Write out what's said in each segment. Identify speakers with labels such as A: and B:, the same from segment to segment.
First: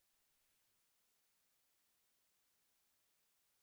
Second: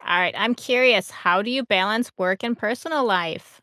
A: All right, I'm curious, how do you balance work and personal life?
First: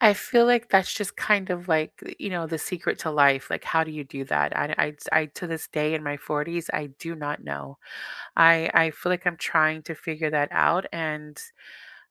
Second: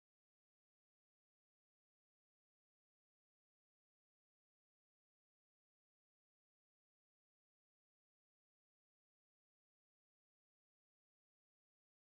B: I feel like that's just kind of like, you know, the secret to life. Like, how do you do that? I to this day in my 40s, I do not know. I feel like I'm trying to figure that out. And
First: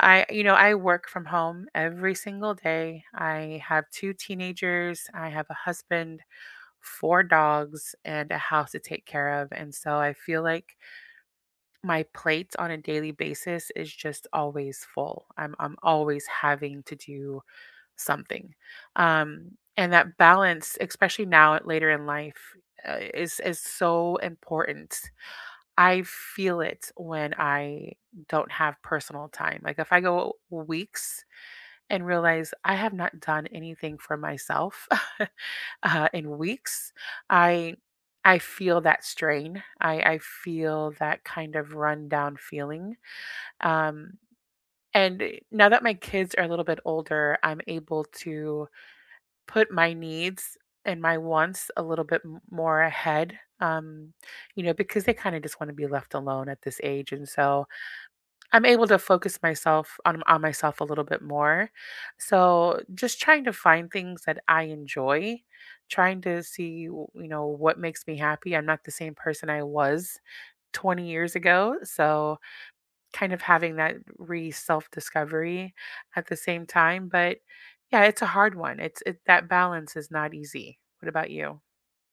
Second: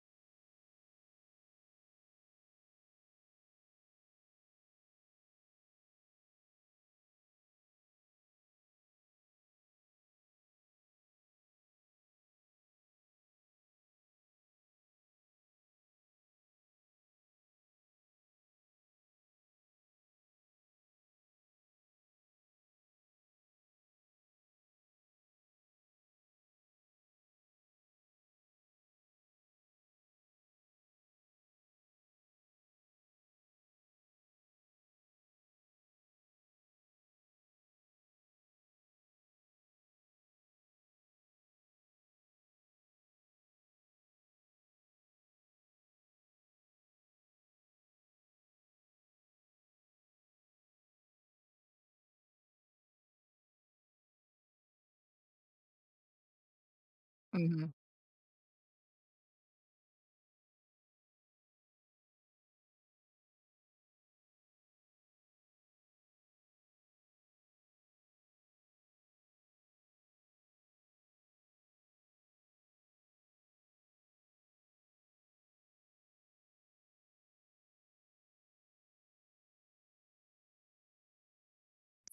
B: I, you know, I work from home every single day. I have two teenagers, I have a husband, four dogs, and a house to take care of. And so I feel like my plate on a daily basis is just always full. I'm always having to do something. And that balance, especially now later in life, is so important. I feel it when I don't have personal time. Like if I go weeks and realize I have not done anything for myself in weeks, I I feel that strain. I feel that kind of rundown feeling. Um, and now that my kids are a little bit older, I'm able to put my needs and my wants a little bit more ahead, you know, because they kind of just want to be left alone at this age, and so
A: Mhm.
B: I'm able to focus myself on myself a little bit more. So just trying to find things that I enjoy, trying to see you know, what makes me happy. I'm not the same person I was 20 years ago, so kind of having that re self discovery at the same time. But yeah, it's a hard one. That balance is not easy. What about you?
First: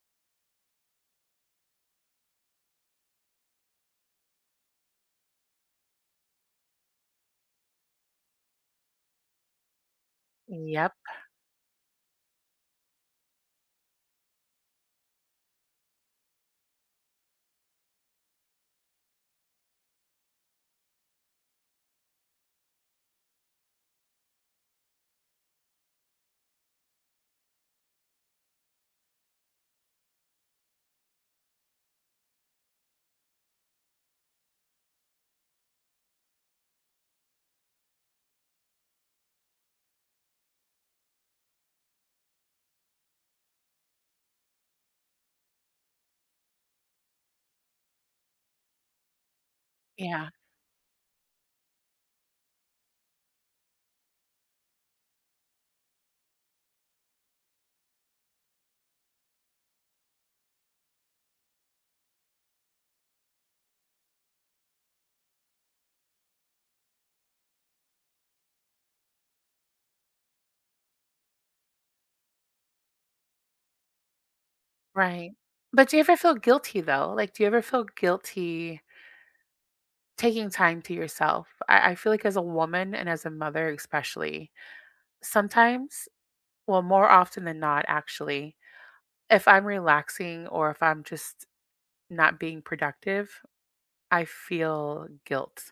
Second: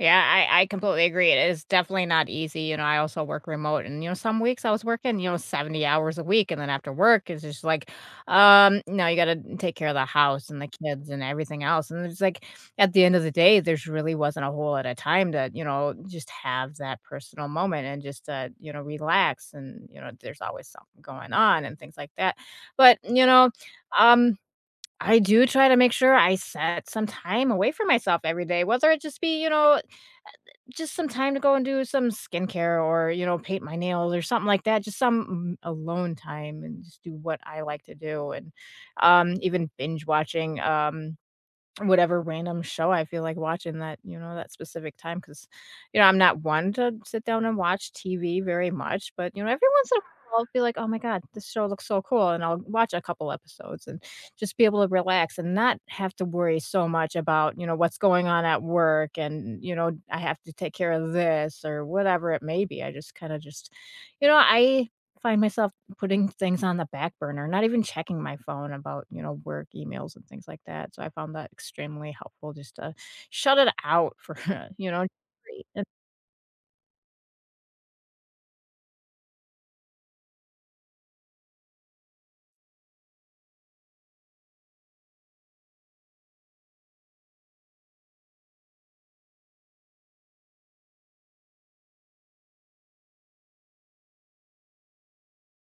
A: Yeah, I completely agree. It is definitely not easy. You know, I also work remote and, you know, some weeks I was working, you know, 70 hours a week. And then after work, it's just like, no, you got to take care of the house and the
B: Yep.
A: kids and everything else. And it's like at the end of the day, there's really wasn't a whole lot of time to, you know, just have that personal moment and just, you know, relax. And, you know, there's always something going on and things like that. But, you know, um, I do try to make sure I set some time away for myself every day, whether it just be, you know, just some time to go and do some skincare or, you know, paint my nails or something like that, just some alone time and just do what I like to do and even binge watching whatever random show I feel like watching that, you know, that specific time, because you know, I'm not one to sit down and watch TV very much, but, you know, every once in a while,
B: Yeah.
A: I'll be like, "Oh my god, this show looks so cool," and I'll watch a couple episodes and just be able to relax and not have to worry so much about, you know, what's going on at work and, you know, I have to take care of this or whatever it may be. I just kinda just you know, I find myself putting things on the back burner, not even checking my phone about, you know, work emails and things like that. So I found that extremely helpful just to shut it out for, you know,
B: Right. But do you ever feel guilty though? Like, do you ever feel guilty taking time to yourself? I feel like as a woman and as a mother, especially, sometimes, well, more often than not, actually, if I'm relaxing or if I'm just not being productive, I feel guilt.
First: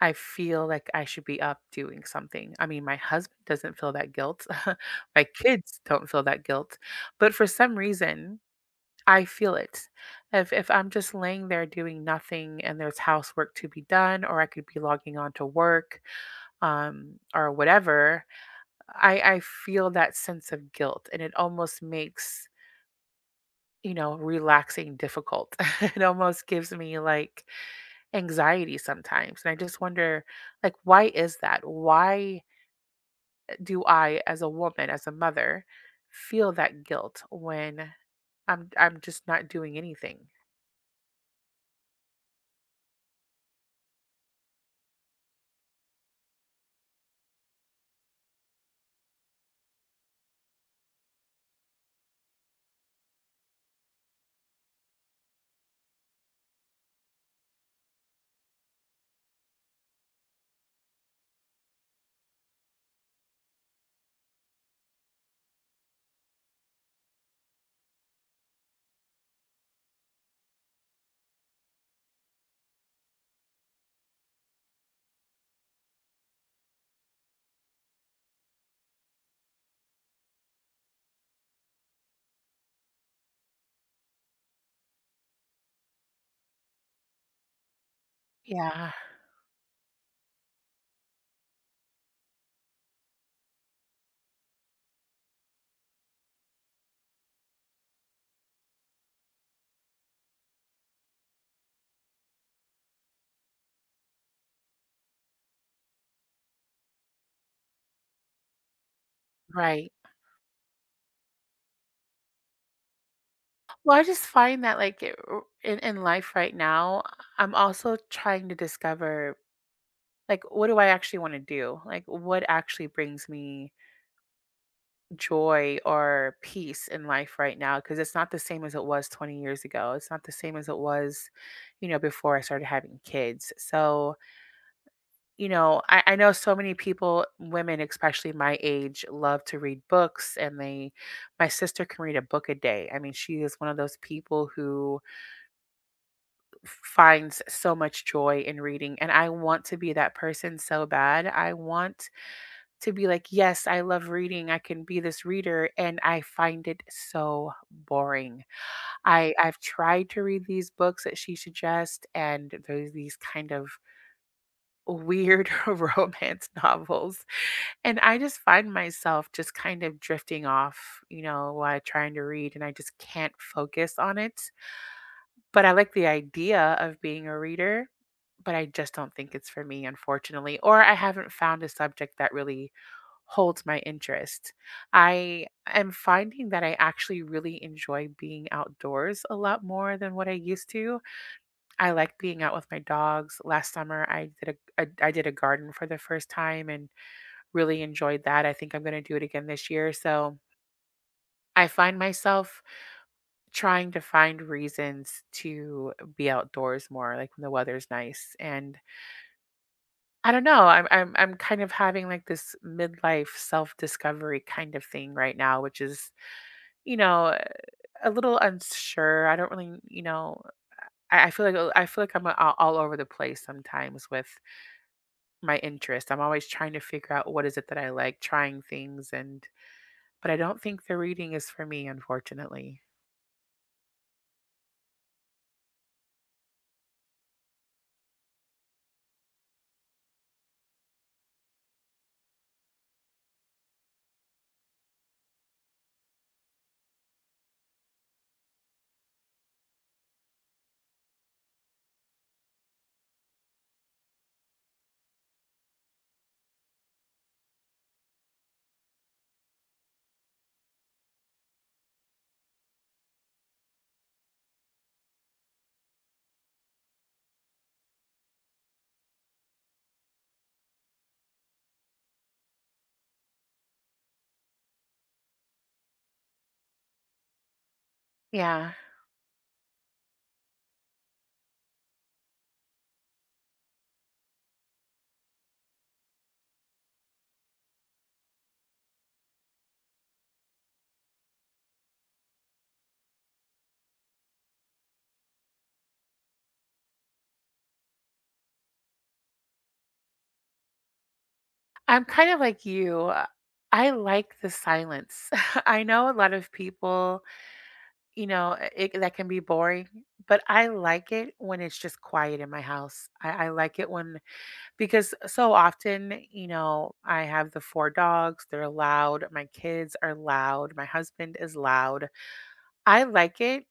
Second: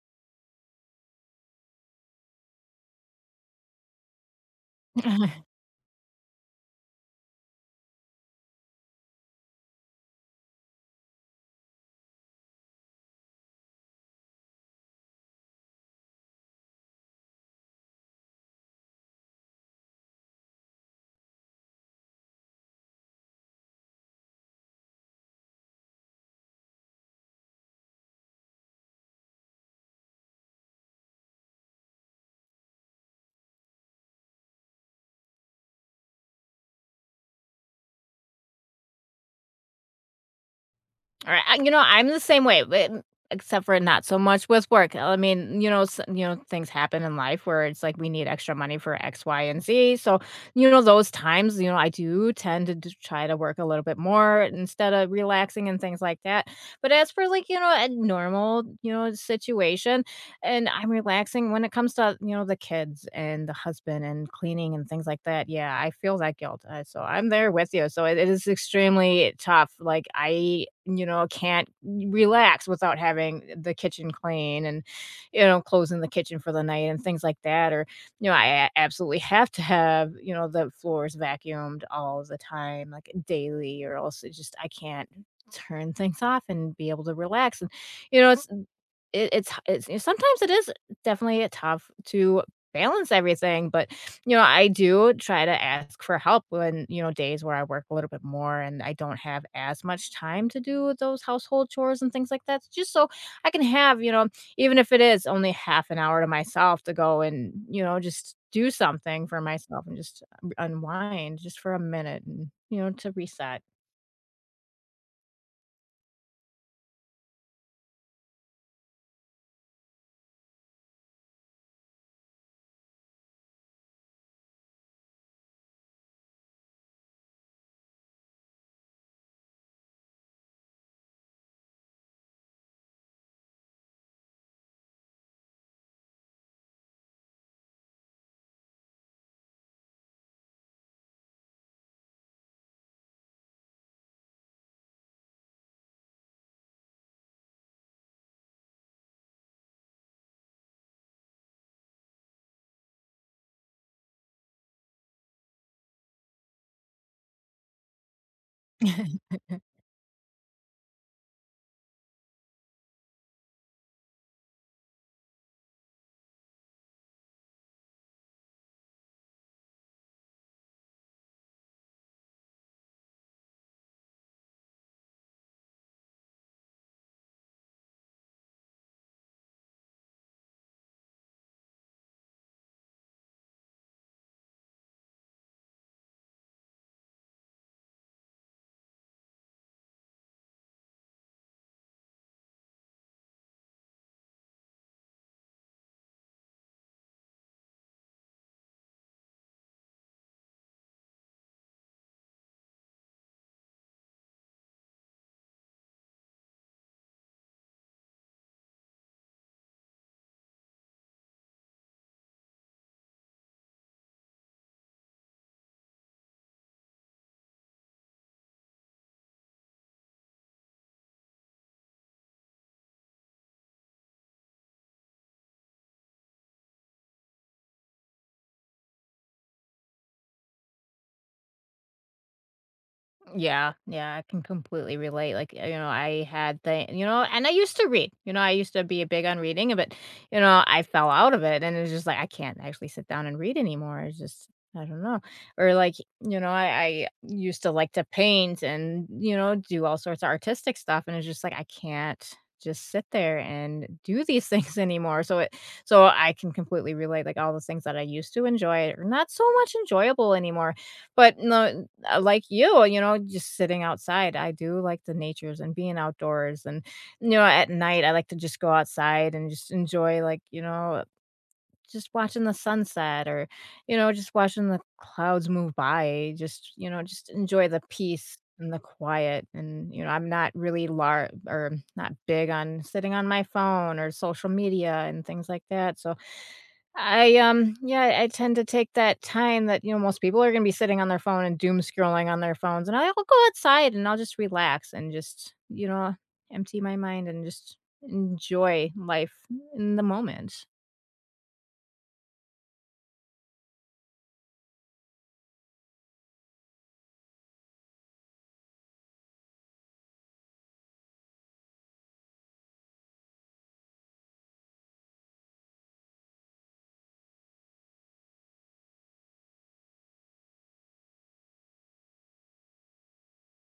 B: I feel like I should be up doing something. I mean, my husband doesn't feel that guilt. My kids don't feel that guilt. But for some reason, I feel it. If I'm just laying there doing nothing and there's housework to be done, or I could be logging on to work, or whatever, I feel that sense of guilt, and it almost makes, you know, relaxing difficult. It almost gives me like anxiety sometimes, and I just wonder, like, why is that? Why do I, as a woman, as a mother, feel that guilt when I'm just not doing anything?
A: All right, you know, I'm the same way, but except for not so much with work. I mean, you know, s you know, things happen in life where it's like we need extra money for X, Y, and Z. So, you know, those times, you know, I do tend to try to work a little bit more instead of relaxing and things like that. But as for like, you know, a normal, you know, situation, and I'm relaxing. When it comes to, you know, the kids and the husband and cleaning and things like that, yeah, I feel that guilt. So I'm there with you. So it is extremely tough. Like I, you know, can't relax without having the kitchen clean and, you know, closing the kitchen for the night and things like that. Or, you know, absolutely have to have, you know, the floors vacuumed all the time, like daily, or else it just I can't turn things off and be able to relax. And you know, it's
B: Yeah,
A: it it's h it's you know, sometimes it is definitely tough to balance everything, but, you know, I do try to ask for help when, you know, days where I work a little bit more and I don't have as much time to do those household chores and things like that, just so I can have, you know, even if it is only half an hour to myself to go and, you know, just do something for myself
B: right.
A: and just unwind just for a minute and, you know, to reset.
B: Well, I just find that in life right now, I'm also trying to discover like, what do I actually want to do? Like, what actually brings me joy or peace in life right now, because it's not the same as it was 20 years ago. It's not the same as it was, you know, before I started having kids. So, you know, I know so many people, women especially my age, love to read books, and they, my sister can read a book a day. I mean, she is one of those people who finds so much joy in reading. And I want to be that person so bad. I want to be like, yes, I love reading. I can be this reader. And I find it so boring. I've tried to read these books that she suggests, and there's these kind of weird romance novels. And I just find myself just kind of drifting off, you know, while trying to read, and I just can't focus on it. But I like the idea of being a reader, but I just don't think it's for me, unfortunately, or I haven't found a subject that really holds my interest. I am finding that I actually really enjoy being outdoors a lot more than what I used to. I like being out with my dogs. Last summer, I did a I did a garden for the first time, and really enjoyed that. I think I'm going to do it again this year. So I find myself trying to find reasons to be outdoors more, like when the weather's nice. And I don't know, I'm kind of having like this midlife self-discovery kind of thing right now, which is, you know, eh, a little unsure. I don't really, you know, I feel like, oh, I feel like I'm all over the place sometimes with my interest. I'm always trying to figure out what is it that I like, trying things and but I don't think the reading is for me, unfortunately.
A: Yeah, yeah, I can completely relate. Like, you know, I had the, you know, and I used to read. You know, I used to be a big on reading, but you know, I fell out of it, and it's just like I can't actually sit down and read anymore. It's just I don't know, or like you know, I used to like to paint and you know do all sorts of artistic stuff, and it's just like I can't just sit there and do these things anymore. So it, so I can completely relate. Like all the things that I used to enjoy are not so much enjoyable anymore but no like you know, just sitting outside. I do like the natures and being outdoors and you know, at night I like to just go outside and just enjoy like, you know, just watching the sunset or you know, just watching the clouds move by, just you know, just enjoy the peace
B: Yeah.
A: and the quiet and you know, I'm not really lar or not big on sitting on my phone or social media and things like that. So I yeah, I tend to take that time that, you know, most people are gonna be sitting on their phone and doom scrolling on their phones, and I'll go outside and I'll just relax and just, you know, empty my mind and just enjoy life in the moment.
B: I'm kind of like you. I like the silence. I know a lot of people, you know, that can be boring, but I like it when it's just quiet in my house. I like it when, because so often, you know, I have the four dogs, they're loud. My kids are loud. My husband is loud. I like it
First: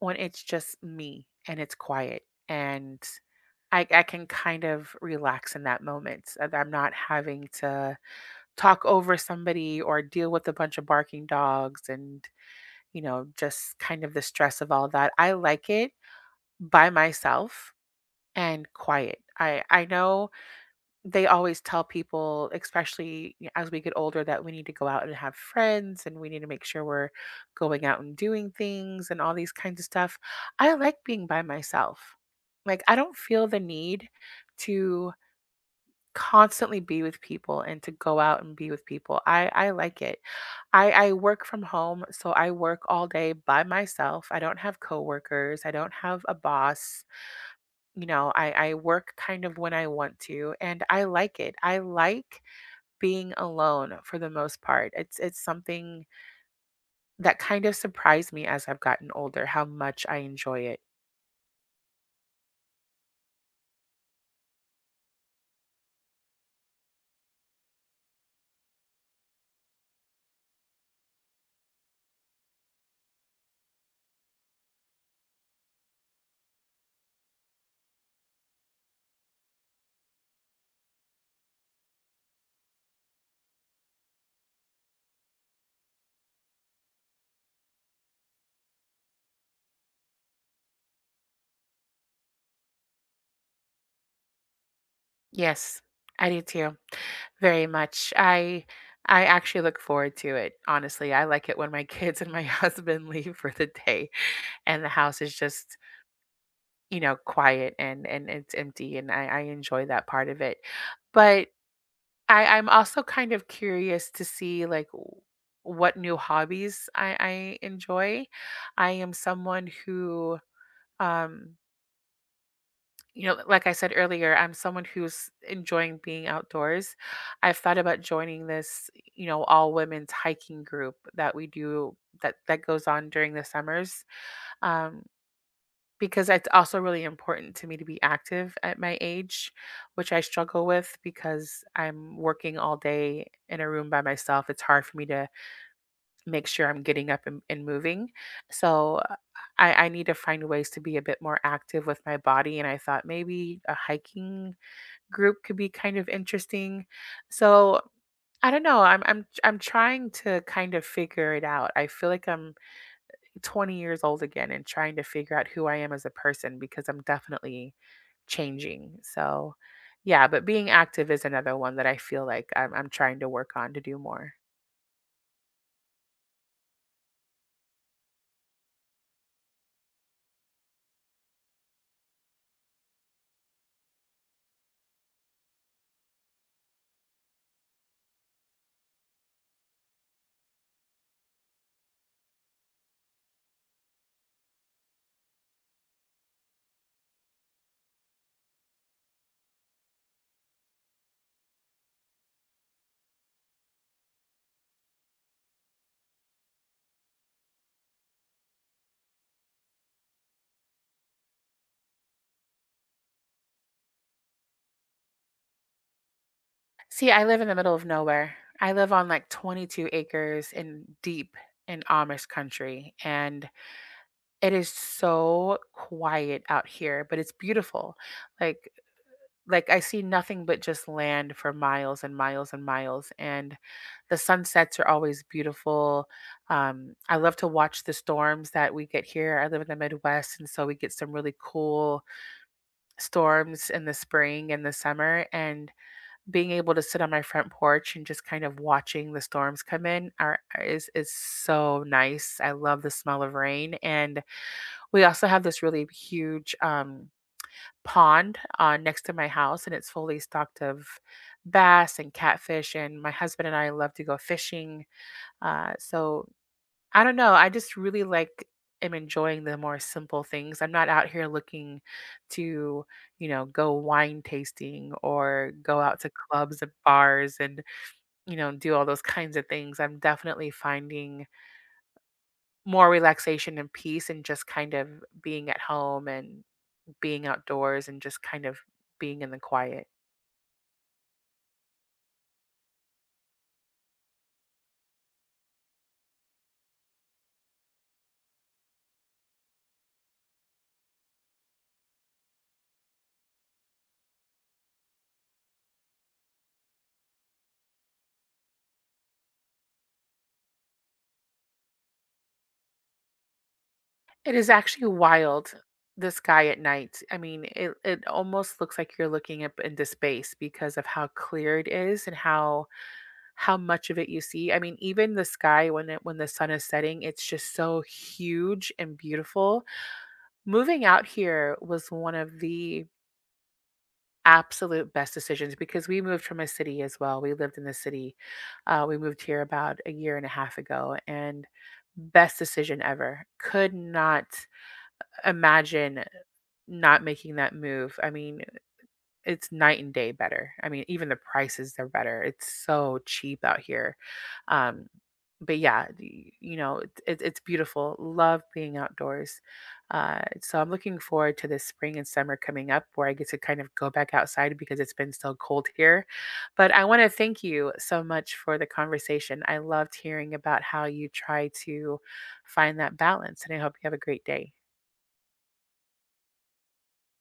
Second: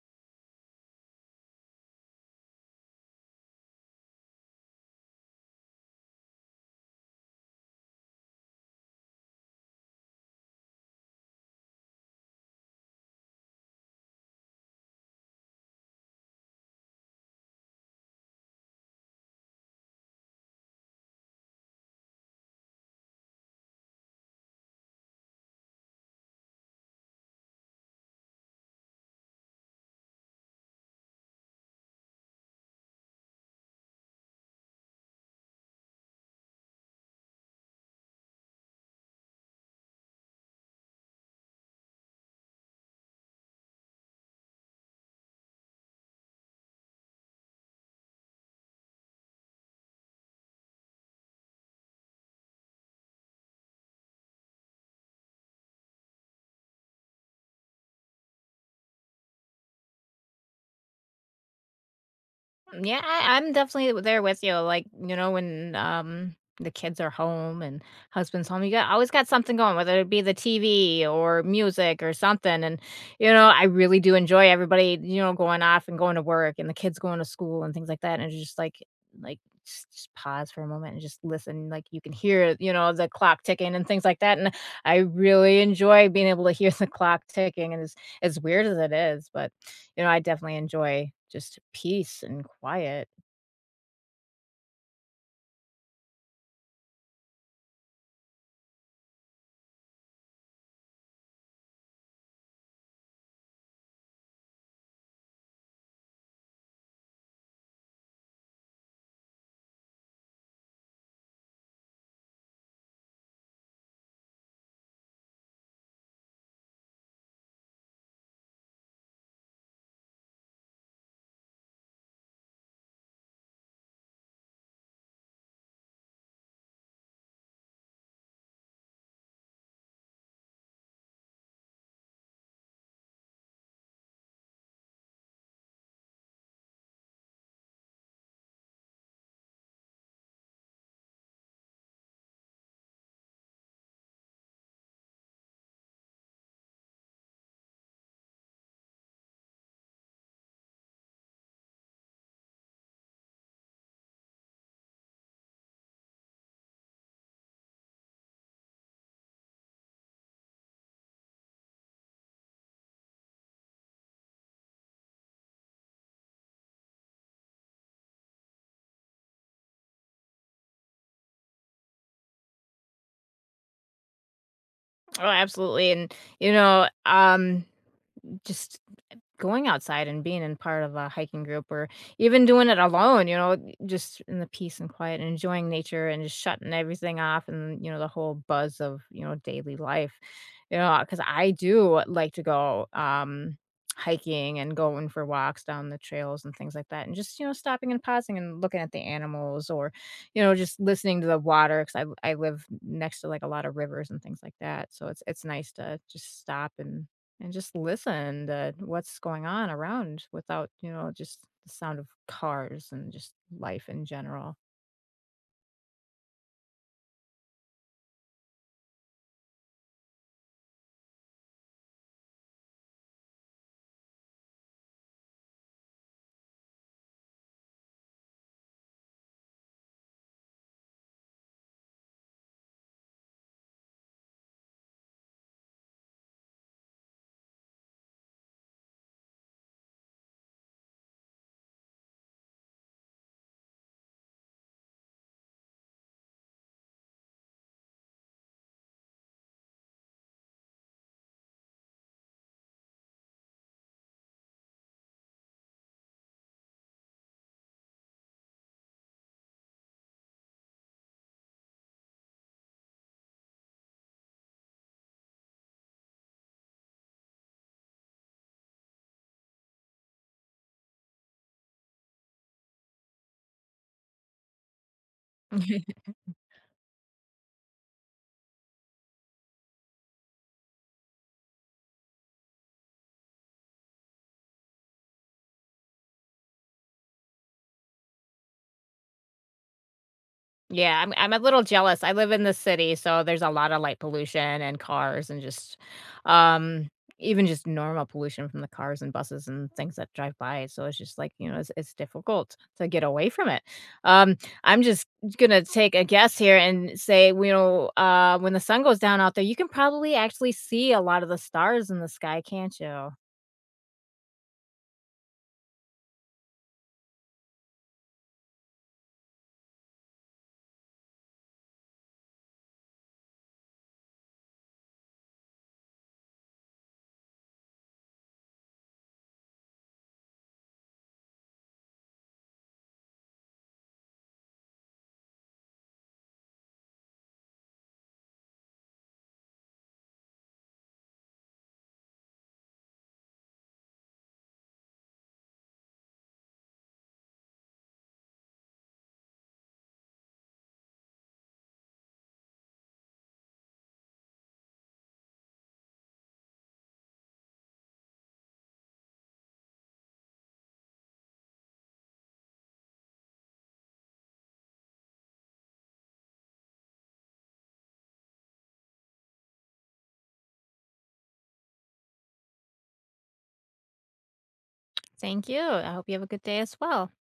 B: when it's just me and it's quiet, and I can kind of relax in that moment. And I'm not having to talk over somebody or deal with a bunch of barking dogs and, you know, just kind of the stress of all that. I like it by myself and quiet. I know they always tell people, especially as we get older, that we need to go out and have friends, and we need to make sure we're going out and doing things and all these kinds of stuff. I like being by myself. Like, I don't feel the need to constantly be with people and to go out and be with people. I like it. I work from home, so I work all day by myself. I don't have coworkers, I don't have a boss. You know, I work kind of when I want to, and I like it. I like being alone for the most part. It's something that kind of surprised me as I've gotten older how much I enjoy it.
A: Yeah, I'm definitely there with you. Like, you know, when the kids are home and husband's home, you got always got something going, whether it be the TV or music or something. And, you know, I really do enjoy everybody, you know, going off and going to work and the kids going to school and things like that. And it's just like just pause for a moment and just listen. Like you can hear, you know, the clock ticking and things like that. And I really enjoy being able to hear the clock ticking and as weird as it is, but you know, I definitely enjoy just peace and quiet.
B: Yes, I do too. Very much. I actually look forward to it. Honestly, I like it when my kids and my husband leave for the day, and the house is just, you know, quiet and it's empty, and I enjoy that part of it. But I'm also kind of curious to see, like, w what new hobbies I enjoy. I am someone who, um, you know, like I said earlier, I'm someone who's enjoying being outdoors. I've thought about joining this, you know, all women's hiking group that we do that goes on during the summers. Um because it's also really important to me to be active at my age, which I struggle with because I'm working all day in a room by myself. It's hard for me to make sure I'm getting up and, moving. So I need to find ways to be a bit more active with my body. And I thought maybe a hiking group could be kind of interesting. So I don't know. I'm trying to kind of figure it out. I feel like I'm 20 years old again and trying to figure out who I am as a person, because I'm definitely changing. So, yeah, but being active is another one that I feel like I'm trying to work on to do more.
A: Oh, absolutely, and, you know, just going outside and being in part of a hiking group or even doing it alone, you know, just in the peace and quiet and enjoying nature and just shutting everything off and, you know, the whole buzz of, you know, daily life. You know, because I do like to go hiking and going for walks down the trails and things like that and just you know stopping and pausing and looking at the animals or you know just listening to the water because I live next to like a lot of rivers and things like that so it's nice to just stop and just listen to what's going on around without, you know, just the sound of cars and just life in general.
B: See, I live in the middle of nowhere. I live on like 22 acres in deep in Amish country, and it is so quiet out here, but it's beautiful. Like, like I see nothing but just land for miles and miles and miles. And the sunsets are always beautiful. I love to watch the storms that we get here. I live in the Midwest, and so we get some really cool storms in the spring and the summer. And being able to sit on my front porch and just kind of watching the storms come in are is so nice. I love the smell of rain, and we also have this really huge, pond next to my house, and it's fully stocked of bass and catfish. And my husband and I love to go fishing. So I don't know. I just really am enjoying the more simple things. I'm not out here looking to, you know, go wine tasting or go out to clubs and bars and, you know, do all those kinds of things. I'm definitely finding more relaxation and peace, and just kind of being at home and being outdoors and just kind of being in the quiet.
A: Yeah, I'm a little jealous. I live in the city, so there's a lot of light pollution and cars and just, um, even just normal pollution from the cars and buses and things that drive by. So it's just like, you know, it's difficult to get away from it. Um, I'm just gonna take a guess here and say, you know, when the sun goes down out there, you can probably actually see a lot of the stars in the sky, can't you?
B: It is actually wild, the sky at night. I mean, it almost looks like you're looking up into space because of how clear it is and how much of it you see. I mean, even the sky when it when the sun is setting, it's just so huge and beautiful. Moving out here was one of the absolute best decisions, because we moved from a city as well. We lived in the city. We moved here about a year and a half ago, and best decision ever. Could not imagine not making that move. I mean, it's night and day better. I mean, even the prices are better. It's so cheap out here. Um, but yeah, you know, it's beautiful. Love being outdoors. So I'm looking forward to this spring and summer coming up, where I get to kind of go back outside, because it's been so cold here. But I want to thank you so much for the conversation. I loved hearing about how you try to find that balance, and I hope you have a great day.
A: Thank you. I hope you have a good day as well.